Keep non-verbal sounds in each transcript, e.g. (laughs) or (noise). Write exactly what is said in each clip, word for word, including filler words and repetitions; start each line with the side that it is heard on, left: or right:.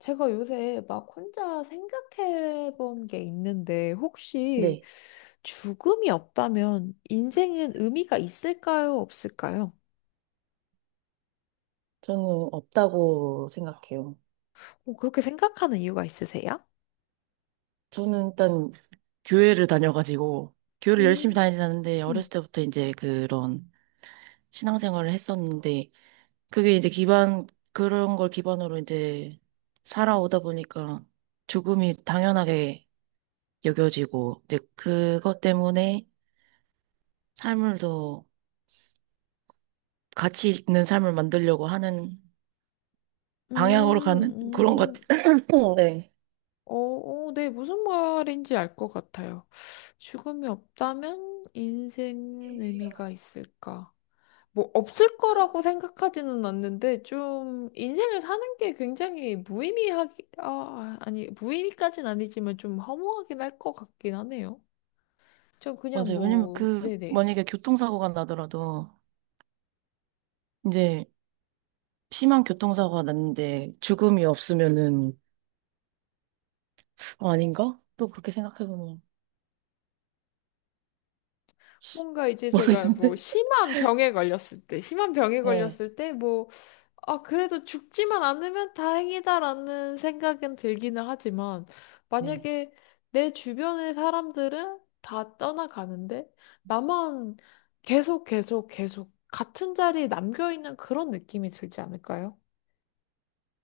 left: 제가 요새 막 혼자 생각해 본 게 있는데, 혹시
right: 네,
left: 죽음이 없다면 인생은 의미가 있을까요? 없을까요?
right: 저는 없다고 생각해요.
left: 뭐 그렇게 생각하는 이유가 있으세요?
right: 저는 일단 교회를 다녀가지고, 교회를 열심히
left: 음,
right: 다니진 않는데,
left: 음,
right: 어렸을 때부터 이제 그런 신앙생활을 했었는데, 그게 이제 기반, 그런 걸 기반으로 이제 살아오다 보니까 죽음이 당연하게 여겨지고, 이제 그것 때문에 삶을 더 가치 있는 삶을 만들려고 하는 방향으로 가는 (laughs) 그런 것
left: 음,
right: 같아요. (clears throat) 네.
left: 어, 어, 네, 무슨 말인지 알 것 같아요. 죽음이 없다면 인생 의미가 있을까? 뭐 없을 거라고 생각하지는 않는데 좀 인생을 사는 게 굉장히 무의미하기 아 아니 무의미까진 아니지만 좀 허무하긴 할 것 같긴 하네요. 전 그냥
right: 맞아요. 왜냐면
left: 뭐
right: 그,
left: 네네.
right: 만약에 교통사고가 나더라도, 이제 심한 교통사고가 났는데 죽음이 없으면은 어, 아닌가? 또 그렇게 생각해보면
left: 뭔가 이제 제가 뭐
right: 모르겠네. (laughs)
left: 심한 병에 걸렸을 때 심한 병에
right: 네.
left: 걸렸을 때뭐 아, 그래도 죽지만 않으면 다행이다라는 생각은 들기는 하지만,
right: 네.
left: 만약에 내 주변의 사람들은 다 떠나가는데, 나만 계속 계속 계속 같은 자리에 남겨있는 그런 느낌이 들지 않을까요?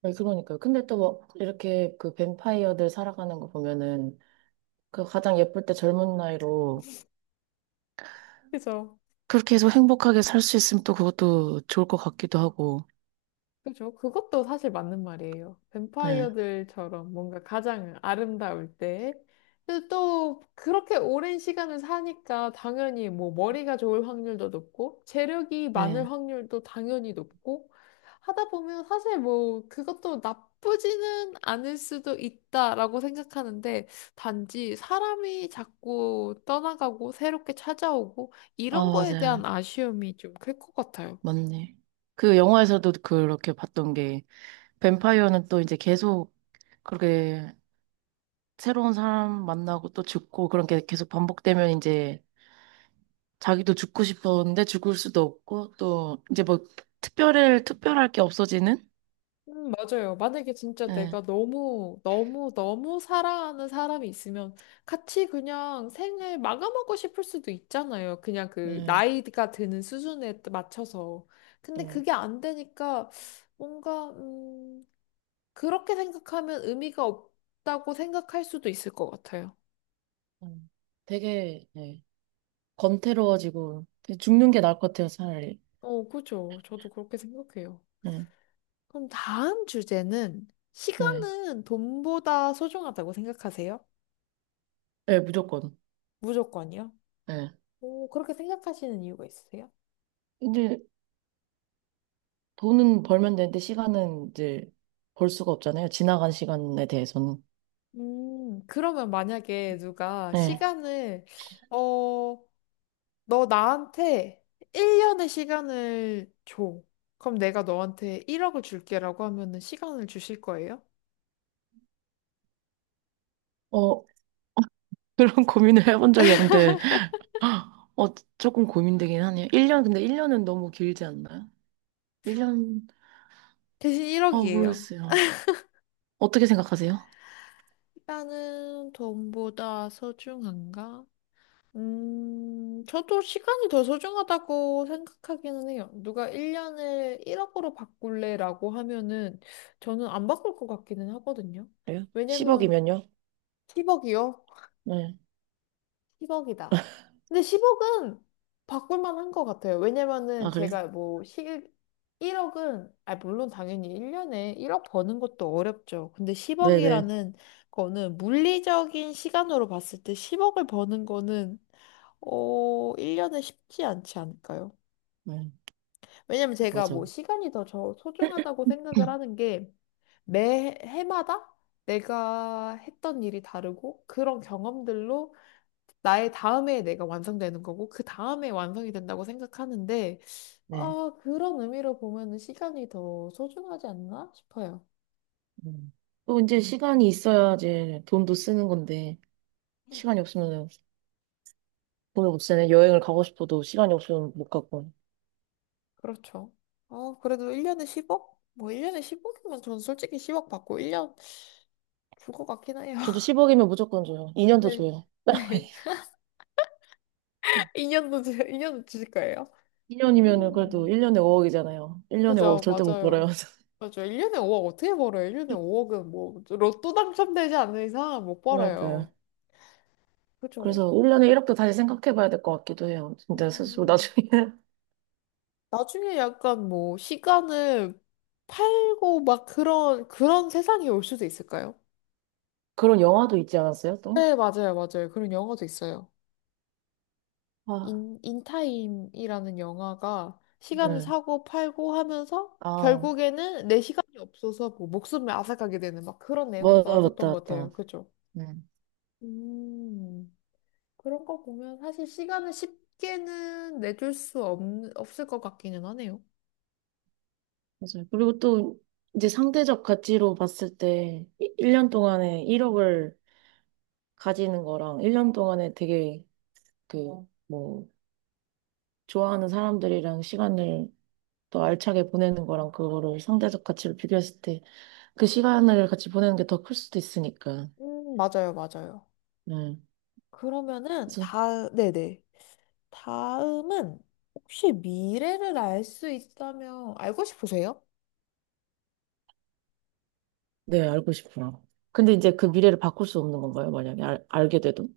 right: 네, 그러니까요. 근데 또 뭐 이렇게 그 뱀파이어들 살아가는 거 보면은 그 가장 예쁠 때 젊은 나이로
left: 그죠?
right: 그렇게 해서 행복하게 살 수 있으면 또 그것도 좋을 것 같기도 하고.
left: 그죠? 그것도 사실 맞는 말이에요.
right: 네.
left: 뱀파이어들처럼 뭔가 가장 아름다울 때. 근데 또 그렇게 오랜 시간을 사니까 당연히 뭐 머리가 좋을 확률도 높고 재력이
right: 네.
left: 많을 확률도 당연히 높고 하다 보면 사실 뭐 그것도 나쁘지는 않을 수도 있다라고 생각하는데 단지 사람이 자꾸 떠나가고 새롭게 찾아오고
right: 아,
left: 이런 거에
right: 맞아요.
left: 대한 아쉬움이 좀 클 것 같아요.
right: 맞네. 그 영화에서도 그렇게 봤던 게 뱀파이어는 또 이제 계속 그렇게 새로운 사람 만나고 또 죽고 그런 게 계속 반복되면 이제 자기도 죽고 싶었는데 죽을 수도 없고 또 이제 뭐 특별할 특별할 게 없어지는
left: 음, 맞아요. 만약에 진짜
right: 예,
left: 내가 너무, 너무, 너무 사랑하는 사람이 있으면 같이 그냥 생을 마감하고 싶을 수도 있잖아요. 그냥 그
right: 예,
left: 나이가 드는 수준에 따- 맞춰서. 근데
right: 또,
left: 그게 안 되니까 뭔가, 음, 그렇게 생각하면 의미가 없다고 생각할 수도 있을 것 같아요.
right: 음, 되게, 예, 건태로워지고, 되게 죽는 게 나을 것 같아요, 차라리.
left: 어, 그죠. 저도 그렇게 생각해요.
right: 예,
left: 그럼 다음 주제는
right: 예,
left: 시간은 돈보다 소중하다고 생각하세요?
right: 예, 무조건
left: 무조건이요?
right: 예.
left: 오, 그렇게 생각하시는 이유가 있으세요?
right: 이제 돈은 벌면 되는데 시간은 이제 벌 수가 없잖아요. 지나간 시간에 대해서는
left: 음, 그러면 만약에 누가
right: 예.
left: 시간을, 어, 너 나한테 일 년의 시간을 줘. 그럼 내가 너한테 일억을 줄게라고 하면은 시간을 주실 거예요?
right: 어 (laughs) 그런 고민을 해본 적이 없는데 아, 어, 조금 고민되긴 하네요. 일 년, 근데 일 년은 너무 길지 않나요? 일 년,
left: 대신
right: 아,
left: 일억이에요.
right: 모르겠어요. 어떻게 생각하세요?
left: 시간은 돈보다 소중한가? 음, 저도 시간이 더 소중하다고 생각하기는 해요. 누가 일 년을 일억으로 바꿀래라고 하면은 저는 안 바꿀 것 같기는 하거든요.
right: 그래요?
left: 왜냐면
right: 십억이면요?
left: 십억이요?
right: 네.
left: 십억이다. 근데 십억은 바꿀 만한 것 같아요.
right: 아,
left: 왜냐면은
right: 그래요?
left: 제가 뭐 시, 일억은, 아, 물론 당연히 일 년에 일억 버는 것도 어렵죠. 근데
right: 네네.
left: 십억이라는 거는 물리적인 시간으로 봤을 때 십억을 버는 거는 어, 일 년은 쉽지 않지 않을까요?
right: 네,
left: 왜냐면 제가 뭐
right: 맞아요.
left: 시간이 더 저 소중하다고 생각을 하는 게 매 해마다 내가 했던 일이 다르고 그런 경험들로 나의 다음에 내가 완성되는 거고 그 다음에 완성이 된다고 생각하는데
right: 네.
left: 아, 그런 의미로 보면은 시간이 더 소중하지 않나 싶어요.
right: 음. 또 이제 시간이 있어야지 돈도 쓰는 건데, 시간이 없으면 돈을 못 쓰네. 여행을 가고 싶어도 시간이 없으면 못 가고.
left: 그렇죠. 어, 그래도 일 년에 십억? 뭐 일 년에 십억이면 전 솔직히 십억 받고 일 년 줄 것 같긴 해요.
right: 저도
left: (laughs)
right: 십억이면 무조건 줘요. 이 년도
left: 네.
right: 줘요.
left: (laughs)
right: (laughs)
left: 이 년도, 이 년도 (laughs) 주실 거예요?
right: 이 년이면은 그래도
left: 음,
right: 일 년에 오억이잖아요. 일 년에 오억
left: 그죠,
right: 절대 못 벌어요.
left: 맞아요. 맞아요. 일 년에 오억 어떻게 벌어요? 일 년에
right: (laughs)
left: 오억은 뭐, 로또 당첨되지 않는 이상 못
right: 그러니까요.
left: 벌어요. 그죠?
right: 그래서 올년에 일억도 다시 생각해 봐야 될 것 같기도 해요. 진짜 스스로
left: 음.
right: 나중에. (laughs)
left: 나중에 약간 뭐, 시간을 팔고 막 그런, 그런 세상이 올 수도 있을까요?
right: 그런 영화도 있지 않았어요, 또?
left: 네, 맞아요, 맞아요. 그런 영화도 있어요.
right: 아,
left: 인, 인타임이라는 영화가 시간을
right: 네.
left: 사고 팔고 하면서
right: 아,
left: 결국에는 내 시간이 없어서 뭐 목숨을 앗아가게 되는 막 그런 내용도
right: 맞다, 맞다,
left: 나왔었던 것
right: 맞다.
left: 같아요. 그죠?
right: 네.
left: 음, 그런 거 보면 사실 시간을 쉽게는 내줄 수 없, 없을 것 같기는 하네요.
right: 맞아요. 그리고 또, 이제 상대적 가치로 봤을 때, 일 년 동안에 일억을 가지는 거랑, 일 년 동안에 되게, 그, 뭐, 좋아하는 사람들이랑 시간을 또 알차게 보내는 거랑, 그거를 상대적 가치로 비교했을 때, 그 시간을 같이 보내는 게 더 클 수도 있으니까.
left: 음, 맞아요, 맞아요.
right: 네.
left: 그러면은
right: 그래서
left: 다, 네네. 다음은 혹시 미래를 알 수 있다면 알고 싶으세요?
right: 네, 알고 싶어요. 근데 이제 그 미래를 바꿀 수 없는 건가요? 만약에 알, 알게 돼도?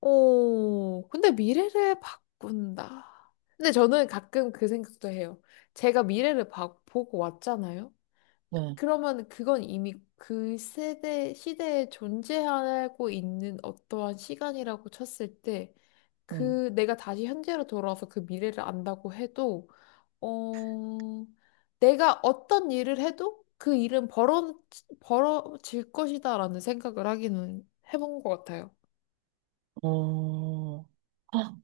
left: 오, 근데 미래를 바꾼다. 근데 저는 가끔 그 생각도 해요. 제가 미래를 봐- 보고 왔잖아요.
right: 네,
left: 그러면 그건 이미 그 세대, 시대에 존재하고 있는 어떠한 시간이라고 쳤을 때,
right: 네.
left: 그 내가 다시 현재로 돌아와서 그 미래를 안다고 해도, 어, 내가 어떤 일을 해도 그 일은 벌어, 벌어질 것이다라는 생각을 하기는 해본 것 같아요.
right: 어, 아,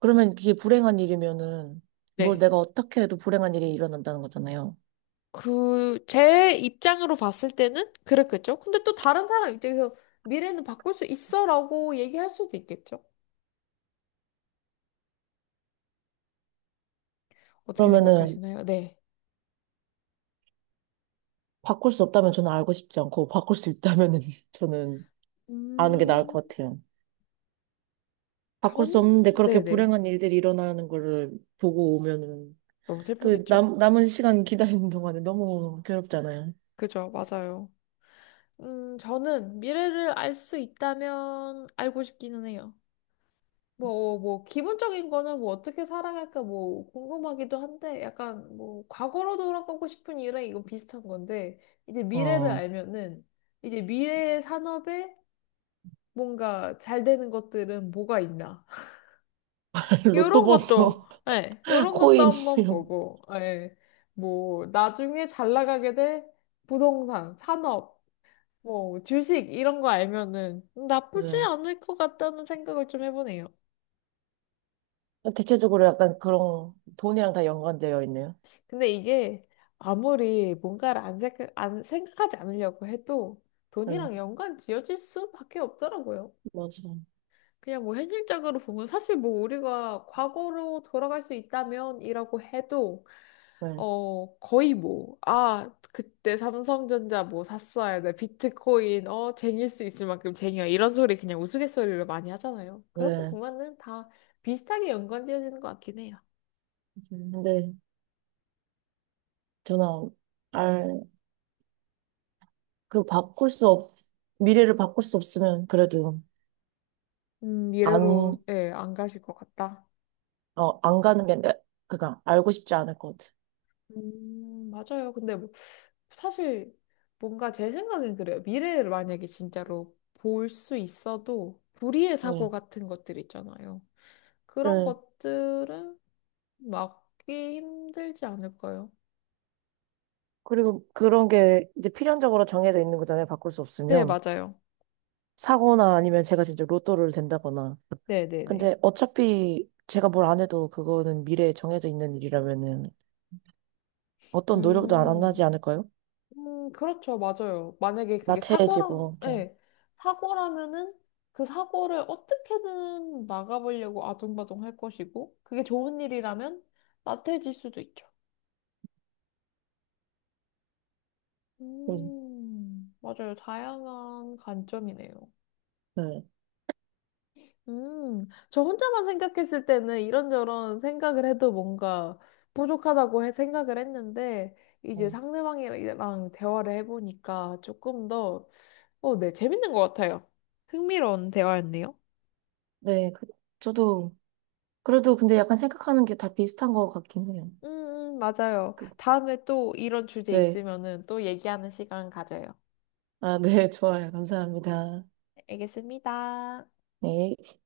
right: 그러면 그게 불행한 일이면은 뭘
left: 네.
right: 내가 어떻게 해도 불행한 일이 일어난다는 거잖아요.
left: 그, 제 입장으로 봤을 때는 그랬겠죠. 근데 또 다른 사람 입장에서 미래는 바꿀 수 있어라고 얘기할 수도 있겠죠. 어떻게
right: 그러면은
left: 생각하시나요? 네.
right: 바꿀 수 없다면 저는 알고 싶지 않고 바꿀 수 있다면은 (laughs) 저는 아는 게 나을
left: 음,
right: 것 같아요. 바꿀 수 없는데
left: 저는,
right: 그렇게
left: 네네.
right: 불행한 일들이 일어나는 거를 보고 오면은
left: 너무
right: 그
left: 슬프겠죠?
right: 남, 남은 시간 기다리는 동안에 너무 괴롭잖아요.
left: 그죠, 맞아요. 음, 저는 미래를 알 수 있다면 알고 싶기는 해요. 뭐, 뭐, 기본적인 거는 뭐 어떻게 살아갈까 뭐 궁금하기도 한데 약간 뭐 과거로 돌아가고 싶은 이유랑 이건 비슷한 건데 이제 미래를
right: 어,
left: 알면은 이제 미래의 산업에 뭔가 잘 되는 것들은 뭐가 있나. (laughs)
right: (laughs) 로또
left: 요런 것도,
right: 번호,
left: 예,
right: (laughs)
left: 요런 것도
right: 코인
left: 한번
right: 이런
left: 보고, 예, 뭐 나중에 잘 나가게 될 부동산, 산업, 뭐 주식 이런 거 알면은 나쁘지
right: 거.
left: 않을 것 같다는 생각을 좀 해보네요.
right: 대체적으로 약간 그런 돈이랑 다 연관되어 있네요.
left: 근데 이게 아무리 뭔가를 안 생각, 안 생각하지 않으려고 해도
right: 네,
left: 돈이랑 연관 지어질 수밖에 없더라고요.
right: 맞아.
left: 그냥 뭐 현실적으로 보면 사실 뭐 우리가 과거로 돌아갈 수 있다면이라고 해도
right: 네,
left: 어 거의 뭐 아 그때 삼성전자 뭐 샀어야 돼 비트코인 어 쟁일 수 있을 만큼 쟁여 이런 소리 그냥 우스갯소리로 많이 하잖아요. 그런 거
right: 네.
left: 보면은 다 비슷하게 연관 지어지는 것 같긴 해요.
right: 근데 저는 알, 그 바꿀 수 없, 미래를 바꿀 수 없으면 그래도
left: 음
right: 안,
left: 미래로
right: 어,
left: 예안 가실 것 같다.
right: 안 가는 게, 내- 그니까 알고 싶지 않을 것 같아.
left: 음, 맞아요. 근데 뭐, 사실 뭔가 제 생각엔 그래요. 미래를 만약에 진짜로 볼 수 있어도 불의의 사고
right: 네.
left: 같은 것들 있잖아요. 그런
right: 네.
left: 것들은 막기 힘들지 않을까요?
right: 그리고 그런 게 이제 필연적으로 정해져 있는 거잖아요. 바꿀 수
left: 네,
right: 없으면.
left: 맞아요.
right: 사고나 아니면 제가 진짜 로또를 된다거나.
left: 네, 네, 네.
right: 근데 어차피 제가 뭘 안 해도 그거는 미래에 정해져 있는 일이라면은 어떤 노력도 안 하지
left: 음,
right: 않을까요?
left: 음, 그렇죠. 맞아요. 만약에 그게 사고라면,
right: 나태해지고 좀.
left: 네, 사고라면은 그 사고를 어떻게든 막아보려고 아둥바둥 할 것이고, 그게 좋은 일이라면 나태해질 수도 있죠.
right: 음,
left: 음, 맞아요. 다양한 관점이네요.
right: 네.
left: 음, 저 혼자만 생각했을 때는 이런저런 생각을 해도 뭔가 부족하다고 해- 생각을 했는데, 이제
right: 어.
left: 상대방이랑 대화를 해보니까 조금 더, 어, 네, 재밌는 것 같아요. 흥미로운 대화였네요.
right: 네, 그, 저도 그래도 근데 약간 생각하는 게 다 비슷한 것 같긴 해요.
left: 음, 음, 맞아요.
right: 그,
left: 다음에 또 이런 주제
right: 네,
left: 있으면은 또 얘기하는 시간 가져요.
right: 아, 네, (laughs) 좋아요. 감사합니다.
left: 알겠습니다.
right: 네.